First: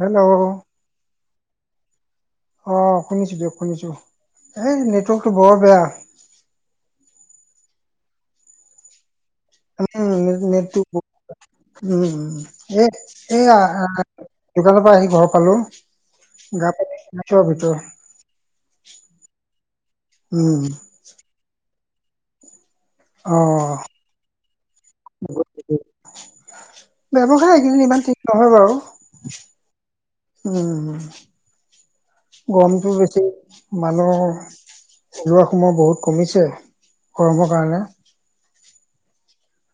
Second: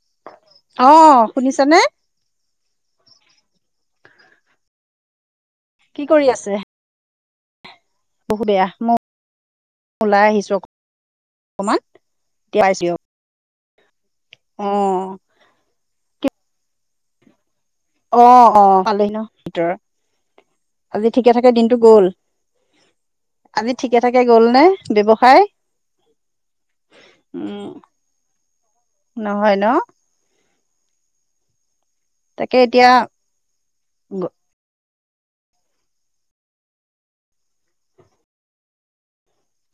Hello! অঁ শুনিছা নে? অঁ শুনিছোঁ দিয়ক শুনিছো এই নেটৱৰ্কটো বৰ বেয়া। কি কৰি আছে? বহু বেয়া সময়ত উম অকমান উম এ এতিয়া পাইছো দিয়ক [unintelligible] এয়া আ অ দোকানৰ পৰা আহি ঘৰ পালো গা পা [unintelligible] ভিতৰ। অ - অ পালেহি ন ভিতৰ উম আজি ঠিকে থাকে দিনটো গ'ল? অ আজি ঠিকে ঠাকে গ'ল নে ব্যৱসায়? ব্যৱসায় উম এইকেইদিন ইমান থিক নহয় বাৰু। নহয় ন উম - উম তাকে এতিয়া গৰমটো বেছি মানুহৰ। যোৱা সময় বহুত কমিছে গৰমৰ কাৰণে।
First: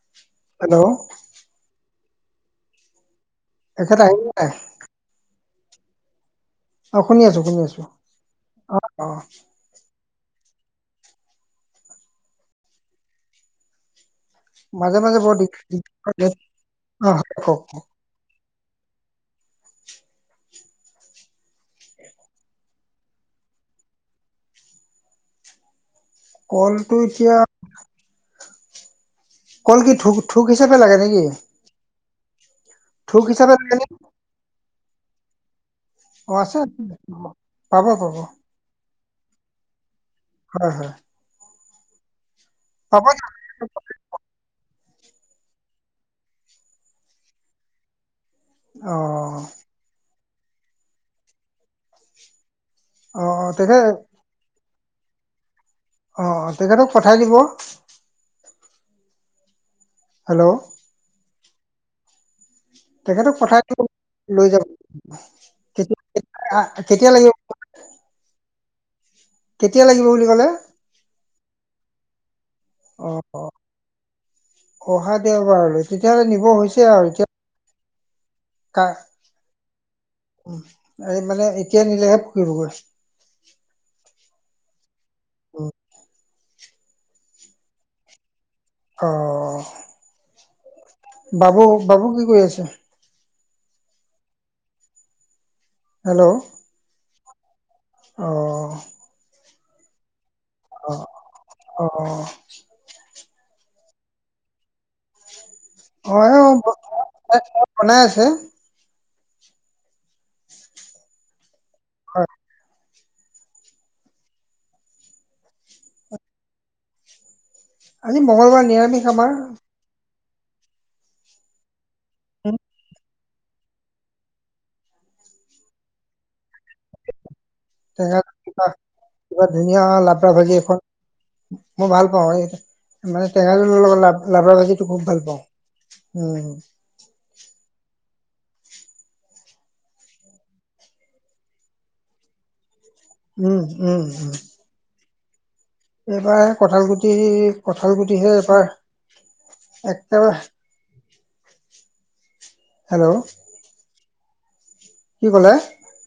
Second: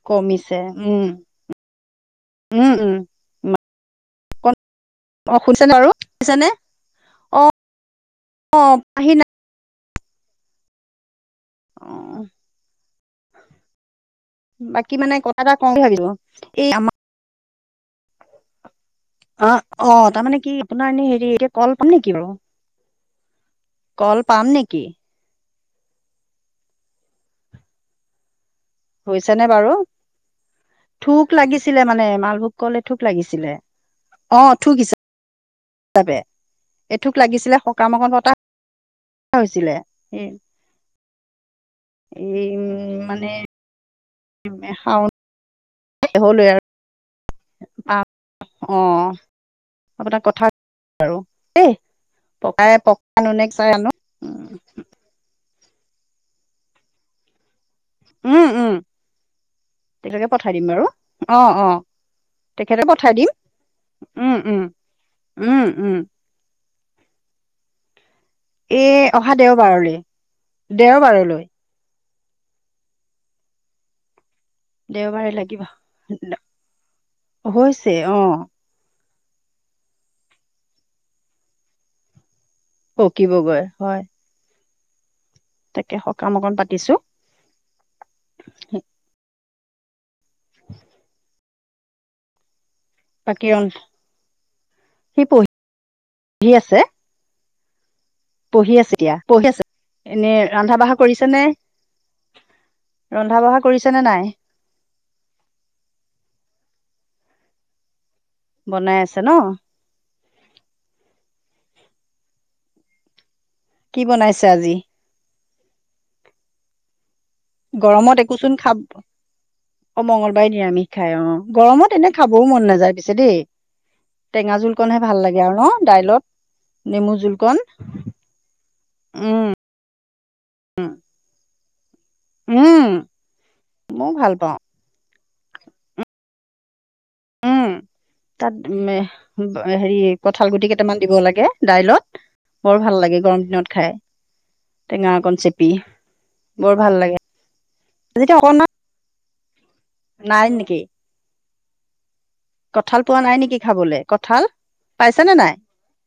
কমিছে হেল্ল' উম- উম -উম। এখেত আহিল নাই? অ শুনিছেনে বাৰু শুনিছে নে? অ শুনি আছো শুনি আছো অ -অ। পাহি নাই অ। বাকী মাজে মানে মাজে বৰ কতা দিগ এটা কওঁ দিগ ভাবিলোঁ এই আমাক অ কওঁক। অ -অ তাৰমানে কি আপোনাৰ এনে হেৰি এ কল পাম নেকি বাৰু‌? কল পাম নেকি? কলটো এতিয়া হৈছে নে বাৰু কল কি থোক থোক হিচাপে লাগে নেকি থোক লাগিছ ছিলে মানে মালভোগ কল এথোক থোক হিচাপে লাগিছিলে লাগে নে? অ থোক হিচাপে। [unintelligible] অ আছে আছে, এথোক লাগিছিলে পাব পাব সকামৰ [unintelligible] তাত হৈছিলে ওম হয় হয়। এই উম পাব মানে - মানে শাও অ [unintelligible] আপোনাক কথা আৰু দেই পকাই পক। অ- অ তেখে অ-অ তেখেতক পঠাই দিব। উম -উম [unintelligible] হেল্ল' পঠাই দিম বাৰু অ -অ। তেখেতকে পঠাই দিম তেখেতক দিব উম লৈ -উম। যাব উম উম কেতিয়া আ কেতিয়া লাগিব? [unintelligible] এ অহা কেতিয়া দেওবাৰলে, লাগিব বুলি ক'লে দেওবাৰলৈ। অ- অ। অহা দেওবাৰে লাগিব দেওবাৰলৈ তেতিয়াহলে নিব হৈছে আৰু এতিয়া হৈছে অ। কাৰ উম এই মানে এতিয়া নিলেহে পকিবগৈ। পকিবগৈ হয়। উম, তাকে সকাম অকন পাতিছো সে। অ। [inaudible] বাবু- বাবু কি কৰি আছে? বাকী অন সি পঢ়ি হেল্ল'। হি আছে। অ পঢ়ি আছে এতিয়া পঢ়ি আছে এনে ৰান্ধা অ অ বঢ়া কৰিছা নে? অ ৰন্ধা বঢ়া কৰিছে নে নাই? অ অ বনাই আছো। বনাই আছে ন? হয় কি বনাইছে আজি? আজি গৰমত একোচোন মঙ্গলবাৰ খাব নিৰামিষ আমাৰ অ মংগলবাৰে নিৰামিষ খাই অ গৰমত এনে খাবও উম। মন নাযায় পিছে দেই। টেঙা জোলকণহে ভাল লাগে আৰু ন দাইলত নেমু জোল কণ। তে কিবা কিবা ধুনীয়া লাবৰা ভাজি এখন। মই ভাল পাওঁ উম এই মানে টেঙা জোলৰ লগত মইও লাভ ভাল পাওঁ লাবৰা ভাজি। খুব ভাল পাওঁ উম। উম তাত উ হেৰি কঠাল গুটি কেইটামান দিব লাগে দাইলত। বৰ ভাল লাগে গৰম উম দিনত খাই উম উম টেঙা অকণ চেপ এইবাৰ কঁঠাল গুটি কঁঠাল গুটিহে যেতিয়া এইবাৰ অকণমান এক নাই নেকি? কঁঠাল হেল্ল' পোৱা নাই নেকি খাবলৈ ক‍ঁঠাল। পাইছে কি নে নাই ক'লে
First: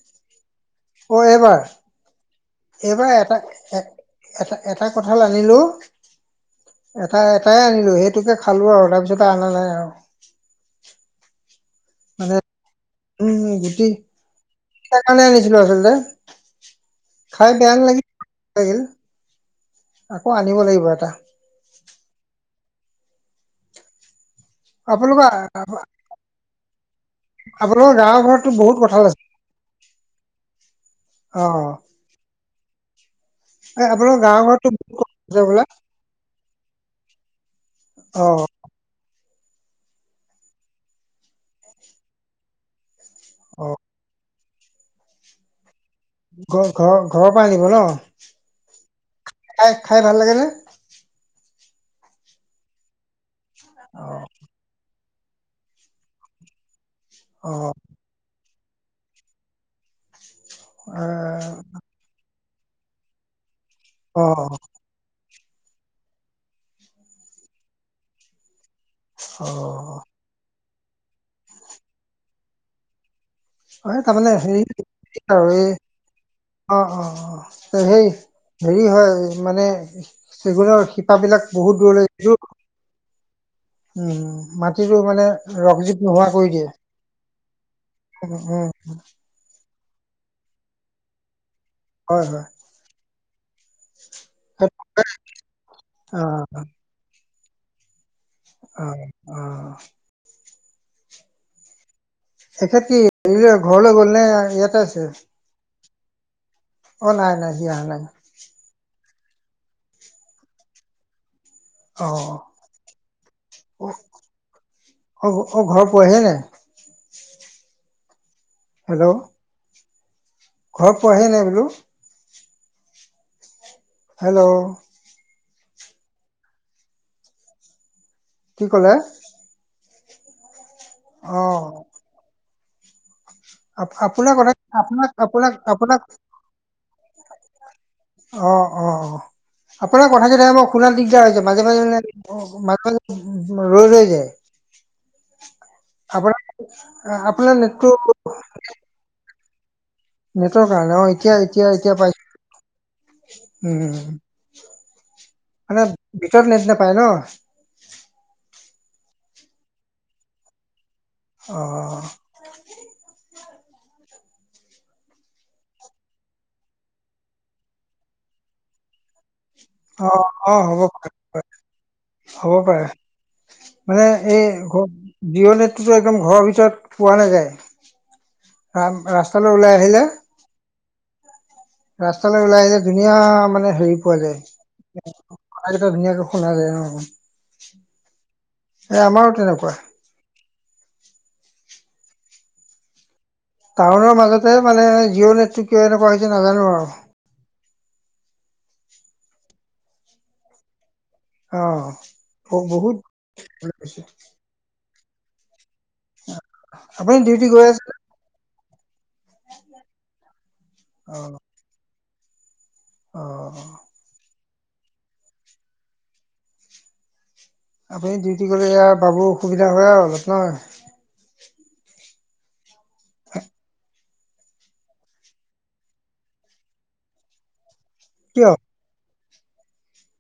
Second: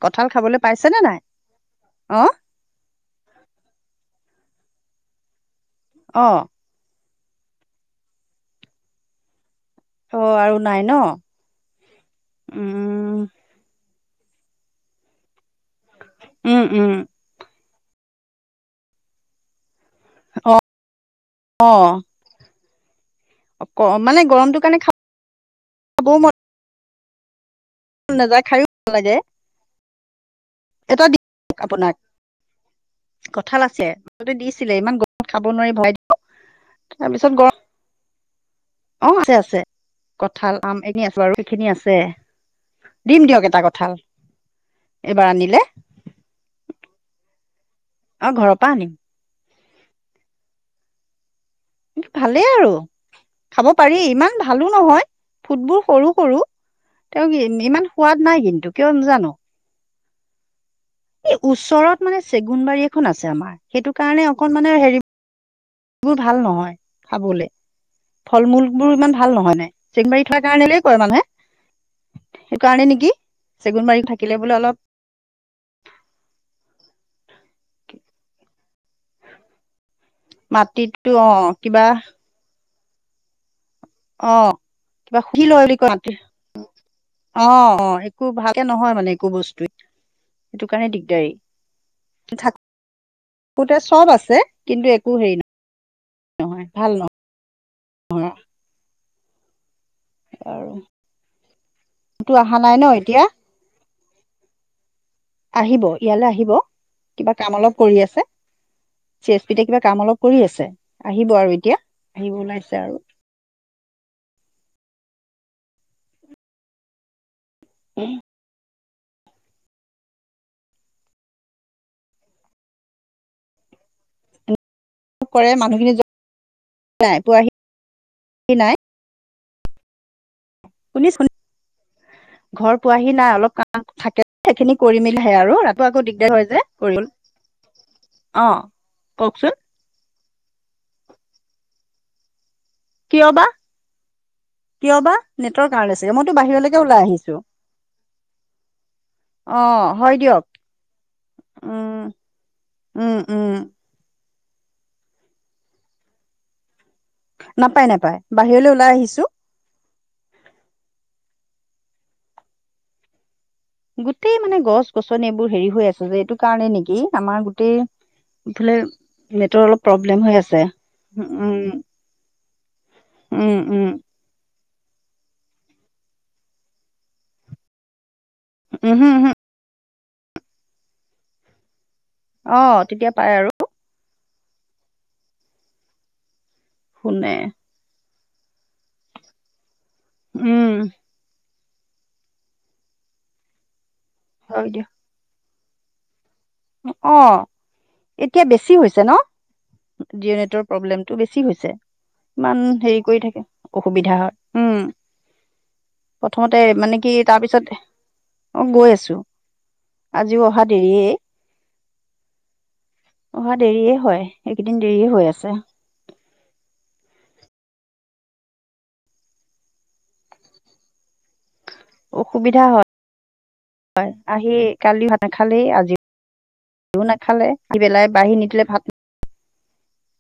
কঁঠাল খাবলৈ পাইছে নে নাই অ এইবাৰ অ? এইবাৰ এটা এ এটা এটা কঁঠাল আনিলো। অ এটা এটাই আনিলোঁ সেইটোকে খালোঁ আৰু তাৰপিছত আনা নাই আৰু অ আৰু নাই ন। মানে উম উম গুটি। সেইকাৰণে আনিছিলো আচলতে উম উম খাই বেয়া নালাগিল লাগিল। আকৌ আনিব লাগিব এটা। অ অ ক মানে গৰম আপোনালোকৰ আপোনালোকৰ গাওঁ নাযায় ঘৰতো খায়ো বহুত ভাল কঁঠাল লাগে আছে। এটা দিম অ আপোনাক। কঁঠাল এই আছে আপোনালোকৰ আগতে গাঁৱৰ ঘৰতো দিছিলে ইমান বহুত কঁঠাল গৰমত আছে খাব বোলে নোৱাৰি ভয় দিব তাৰপিছত গৰম। অ অ আছে আছে কঁঠাল, আম এনে আছো বাৰু এইখিনি আছে। দিম দিয়া এটা অ কঁঠাল এইবাৰ আনিলে। ঘ ঘৰ ঘৰৰ পৰা আনিব ন? অ ঘৰৰ পৰা আনিম। খাই খাই ভাল লাগেনে? ভালেই আৰু খাব পাৰি অ ইমান ভালো নহয় ফুডবোৰ সৰু সৰু। তেওঁ কি অ ইমান সোৱাদ নাই কিন্তু কিয় নাজানো। এ এই ওচৰত মানে চেগুন বাৰী এখন আছে আমাৰ সেইটো অ কাৰণে অকণ মানে হেৰি বোৰ ভাল নহয় খাবলৈ ফল- মূল বোৰ ইমান ভাল অ নহয় মানে চেংবাৰীত। সেইকাৰণে কয় মানুহে সেই কাৰণে নেকি চেগুন এই বাৰীত তাৰমানে থাকিলে হেৰি বোলে অলপ আৰু এই অ অ অ সেই হেৰি হয় মানে চেগুনৰ মাটিতো অ শিপাবিলাক বহুত কিবা দূৰলৈ উম উম অ মাটিটো কিবা মানে সুহি লয় বুলি কয় ৰকজিত মাটি নোহোৱা কৰি দিয়ে। অ অ একো উম ভালকে উম নহয় মানে একো বস্তুৱে, সেইটো কাৰণে দিগদাৰী‌। হয়, হয়‌। থাকোতে চব আছে কিন্তু একো হেৰি নহয়, অ নহয়, ভাল নহয়। অ', অ'। আৰু তো অহা নাই এখেত ন কি এতিয়া [unintelligible] ঘৰলৈ গ'ল নে ইয়াতে আছে? আহিব ইয়ালৈ আহিব অ নাই কিবা নাই কাম সি অলপ অহা নাই কৰি আছে। চি এছ পি তে কিবা কাম অলপ কৰি আছে, আহিব আৰু এতিয়া। আহিব অ', ওলাইছে আৰু অ', অ', অ', ঘৰ পোৱাহিয়ে নাই? উম। হেল্ল'? ঘৰ পোৱাহিয়ে নাই বোলো? হেল্ল'? কৰে মানুহখিনি [unintelligible] পোৱাহি। কি নাই ক'লে? শুনিচে? অ'। ঘৰ পোৱাহি নাই অলপ কাম থাকে আপোনাৰ কথা সেইখিনি কৰি আপোনাক [unintelligible] হে, আপোনাক আৰু ৰাতি আপোনাক আকৌ দিগদাৰ হয় যে কৰিবলে। অ', অ', অ', কওকচোন আপোনাৰ কেইটা হে মই শুনাত দিগদাৰ হৈছে মাজে মাজে মানে মাজে কিয় বা মাজে ৰৈ ৰৈ যায়। কিয় বা নেটৰ কাৰণে চাগে মইতো বাহিৰলৈকে ওলাই আপোনাৰ আহিছো আপোনাৰ নেটটো অ', হয় দিয়ক। নেটৰ কাৰণে অ', এতিয়া এতিয়া উম এতিয়া পাইছো, উম। মানে ভিতৰত নেট নাপায় ন'? নাপায় নাপায় বাহিৰলৈ ওলাই আহিছো। অ'। গোতেই মানে গছ-গছনি এইবোৰ হেৰি হৈ আছে যে, এইটো কাৰণে নেকি আমাৰ গোটেই এফালে নেটৰ অলপ প্ৰব্লেম অ', হৈ আছে অ', হ'ব পাৰে উম হ'ব পাৰে উম উম মানে এই ঘ জিঅ' নেটটোটো একদম ঘৰৰ ভিতৰত পোৱা নাযায়। উমহু উমহু ৰাস্তালৈ ওলাই আহিলে ৰাস্তালৈ অ ওলাই আহিলে য তেতিয়া ধুনীয়া পাই আৰু মানে হেৰি পোৱা যায়, কথা কেইটা ধুনীয়াকে শুনা যায় অ'। শুনে এই আমাৰো তেনেকুৱা। উম। টাউনৰ মাজতে হয় মানে দিয়ক জিঅ' নেটটো কিয় এনেকুৱা হৈছে নাজানো আৰু। অ', এতিয়া বেছি হৈছে ন' জিঅ' নেটৰ প্ৰব্লেমতটো বেছি হৈছে, অ ইমান বহুত হেৰি কৰি থাকে, অসুবিধা হয়। উম, প্ৰথমতে মানে কি আপুনি ডিউটি গৈ তাৰপিছত আছে অ', গৈ আছো আজিও অহা দেৰিয়েই। অ অ অহা দেৰিয়ে হয়, এইকেইদিন দেৰিয়ে হৈ আছে। আপুনি ডিউটি গ'লে ইয়াৰ বাবু অসুবিধা হয় আৰু অলপ ন'? অসুবিধা হয়। হয়, আহি কালিও ভাত নাখালেই আজিও নাখালে, আহি পেলাই বাঢ়ি কিয় নিদিলে ভাত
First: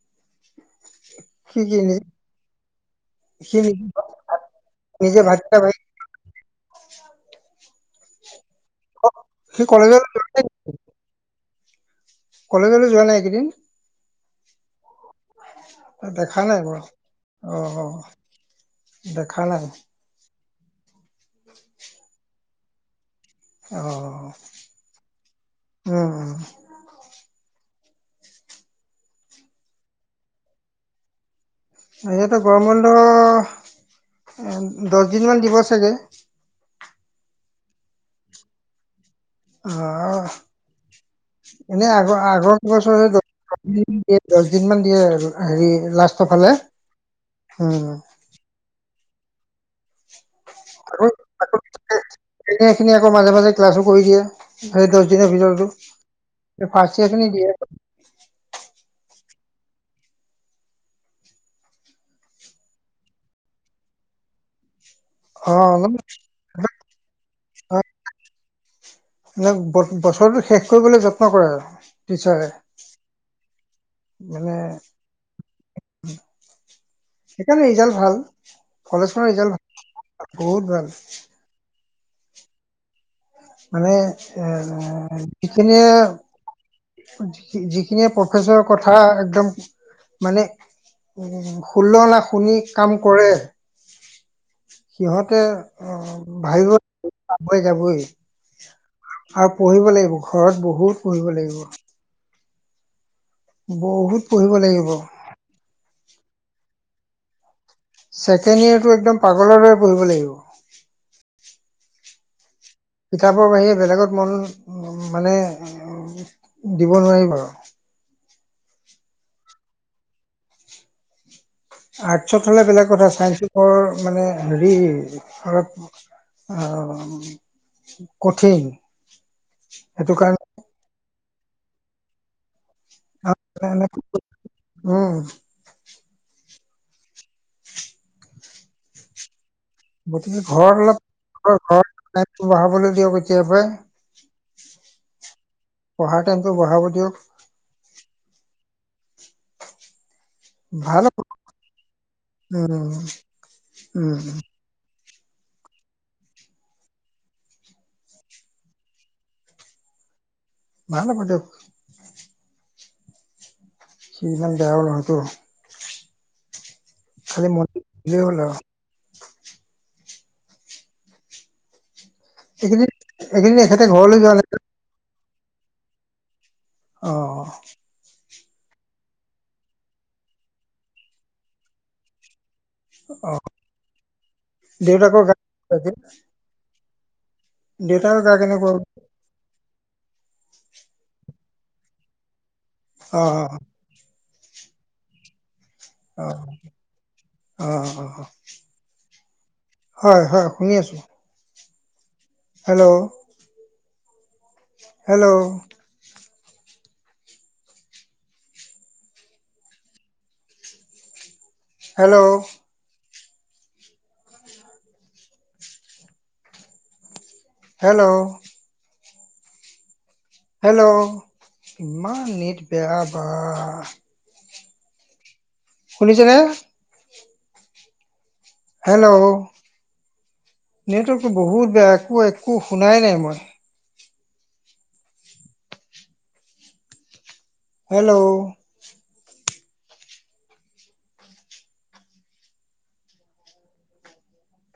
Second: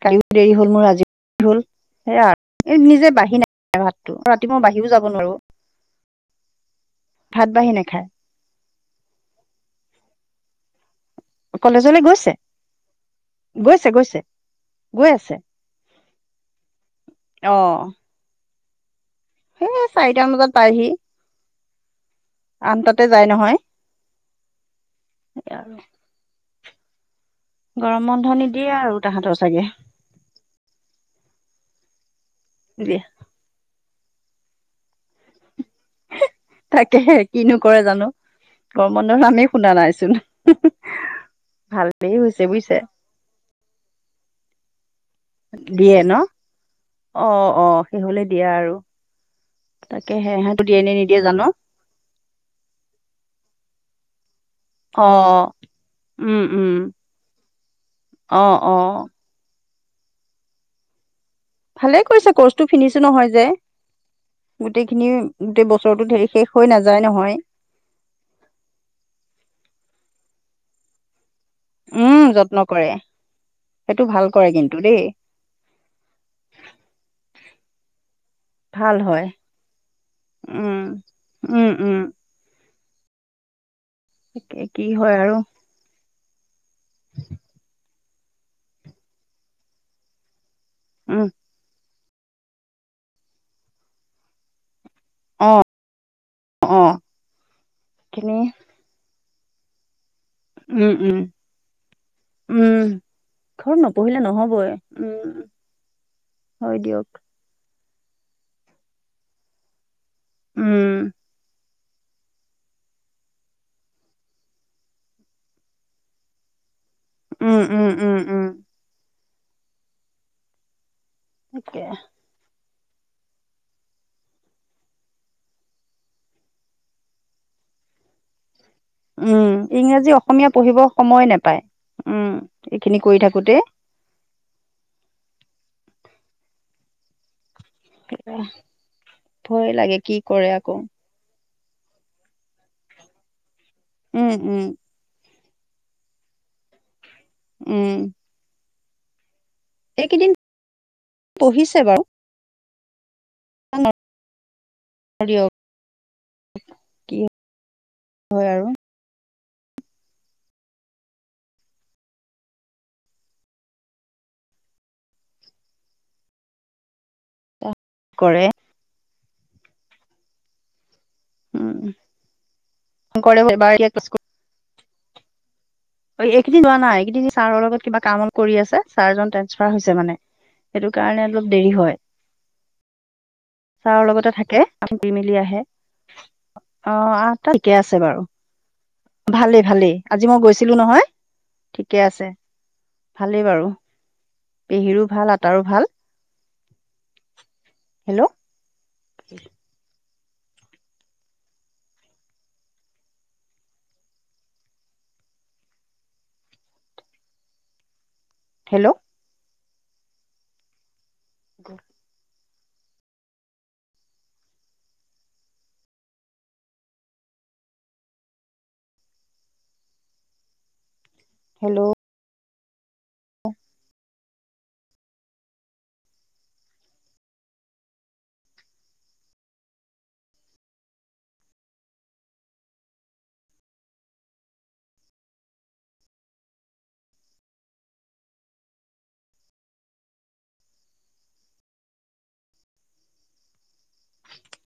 কালিও দেৰি হ'ল মোৰ আজিও [unintelligible] সি হ'ল। কি নিজে সেয়া এই নিজে বাঢ়ি সি নাখাই ভাতটো, ৰাতিপুৱা মই বাঢ়িও যাব নিজে নোৱাৰো। ভাতকেইটা ভাগি ভাত বাঢ়হি নাখায়। অঁ সি কলেজলৈ কলেজলে গৈ কলেজলে যোৱা নাই এইকেইদিন। ছে গৈছে, গৈ আছে। দেখা নাই মই অ দেখা নাই। সেই চাৰিটামান বজাত পাইহি। [unintelligible] আঠনতাতে যায় নহয়। অঁহ উম। গৰম বন্ধ নিদিয়ে আৰু তাহাঁতৰ চাগে? সিহঁত গৰম বন্ধ দিয়ে, দশ দিনমান দিব চাগে। তাকেহে কিনো কৰে জানো, গৰম বন্ধত আমি অ শুনা নাইচোন, এনে ভালেই আগৰ হৈছে আগৰ বুজিছে। বছৰে দহ দিয়ে দশ দিনমান দিয়ে হেৰি দিয়ে লাষ্টৰ ফালে উম। হলে দিয়া আৰু, তাকেহে ইহঁত দিয়ে নে নিদিয়ে জানো? সে সেইখিনি আকৌ মাজে মাজে ক্লাছো কৰি দিয়ে। সেই দশ দিনৰ অ', ভিতৰটো, ফাৰ্ষ্টইযাৰ খিনি দিয়ে। অঁ অঁ। ভালে কৰিছে কৰ্চটো ফিনিচো নহয় যে, গোটেই খিনি অ গোটেই অলপ বছৰতো ধৰি শেষ হৈ নাযায় নহয়। নে বছৰটো শেষ কৰিবলৈ যত্ন কৰে আৰু। উম যত্ন কৰে, সেইটো ভাল কৰে মানে কিন্তু দেই। সেইকাৰণে ৰিজাল ভাল। ভাল কলেজ হয় খনৰ ৰিজাল্ট বহুত উম ভাল। উম উম। মানে এ তাকে কি হয় আৰু যিখিনিয়ে যিখিনিয়ে প্ৰফেচৰ কথা একদম মানে উম হুলনা শুনি কাম কৰে, সিহঁতে অ অঁ অ ভাবিব যাবই। খিনি আৰু পঢ়িব লাগিব ঘৰত উম বহুত উম পঢ়িব লাগিব। উম, ঘৰত বহুত নপঢ়িলে পঢ়িব নহবই লাগিব উম। হয় দিয়ক। ছেকেণ্ড ইয়েৰটো একদম পাগলৰ দৰে পঢ়িব লাগিব। উম। কিতাপৰ বাহিৰে বেলেগত মন মানে দিব নোৱাৰিব আৰু। উম উম উম উম। তাকে আৰ্টছত হ'লে বেলেগ কথা চাইন্ঞ্চ বৰ মানে হেৰি অলপ অঁ কঠিন। উম ইংৰাজী, সেইটো অসমীয়া পঢ়িব সময় নেপায় উম। এইখিনি কৰি থাকোতে [inaudible] তাকে ভয়ে লাগে কি গতিকে কৰে আকৌ? ঘৰত পঢ়াবলৈ দিয়ক এতিয়াৰ পৰাই। উম উম। পঢ়াৰ টাইমটো বঢ়াব দিয়ক। উম। এইকেইদিন। ভাল পঢ়িছে বাৰু উম, উম। দিয়ক। কি হয়, আৰু ভাল হ'ব দিয়ক। সি ইমান বেয়াও নহয় তোৰ। খালি মন দিলেই হ'ল কৰে আৰু উম। এইকেইদিন, কৰে একেইদিন এখেতে এবাৰ ঘৰলৈ যোৱা নাই। অ' এইকেইদিন যোৱা নাই। অ এইকেইদিন ছাৰৰ লগত কিবা কাম কৰি আছে। চাৰজন ট্ৰান্সফাৰ হৈছে মানে, সেইটো কাৰণে অলপ দেৰি হয়। অ ছাৰৰ লগতে থাকে। থাকি দেউতাকৰ গা মেলি আহে অ' আহ ঠিকে আছে দেউতাকৰ বাৰু। গা কেনেকুৱা ভালেই, ভালেই আজি মই গৈ ছিলোঁ নহয়, ঠিকে আছে অ ভালেই বাৰু। পেহীৰো ভাল, আতাৰো ভাল। অহ' অ' হেল্ল' অ'। [unintelligible] হয়, হয়, শুনি আছোঁ। Hello hello hello hello hello hello hello ইমান নেট বেয়া বা শুনিছানে? হেল্ল' নেটৱৰ্কটো বহুত বেয়া একো, একো মই শুনাই নাই মই। হেল্ল'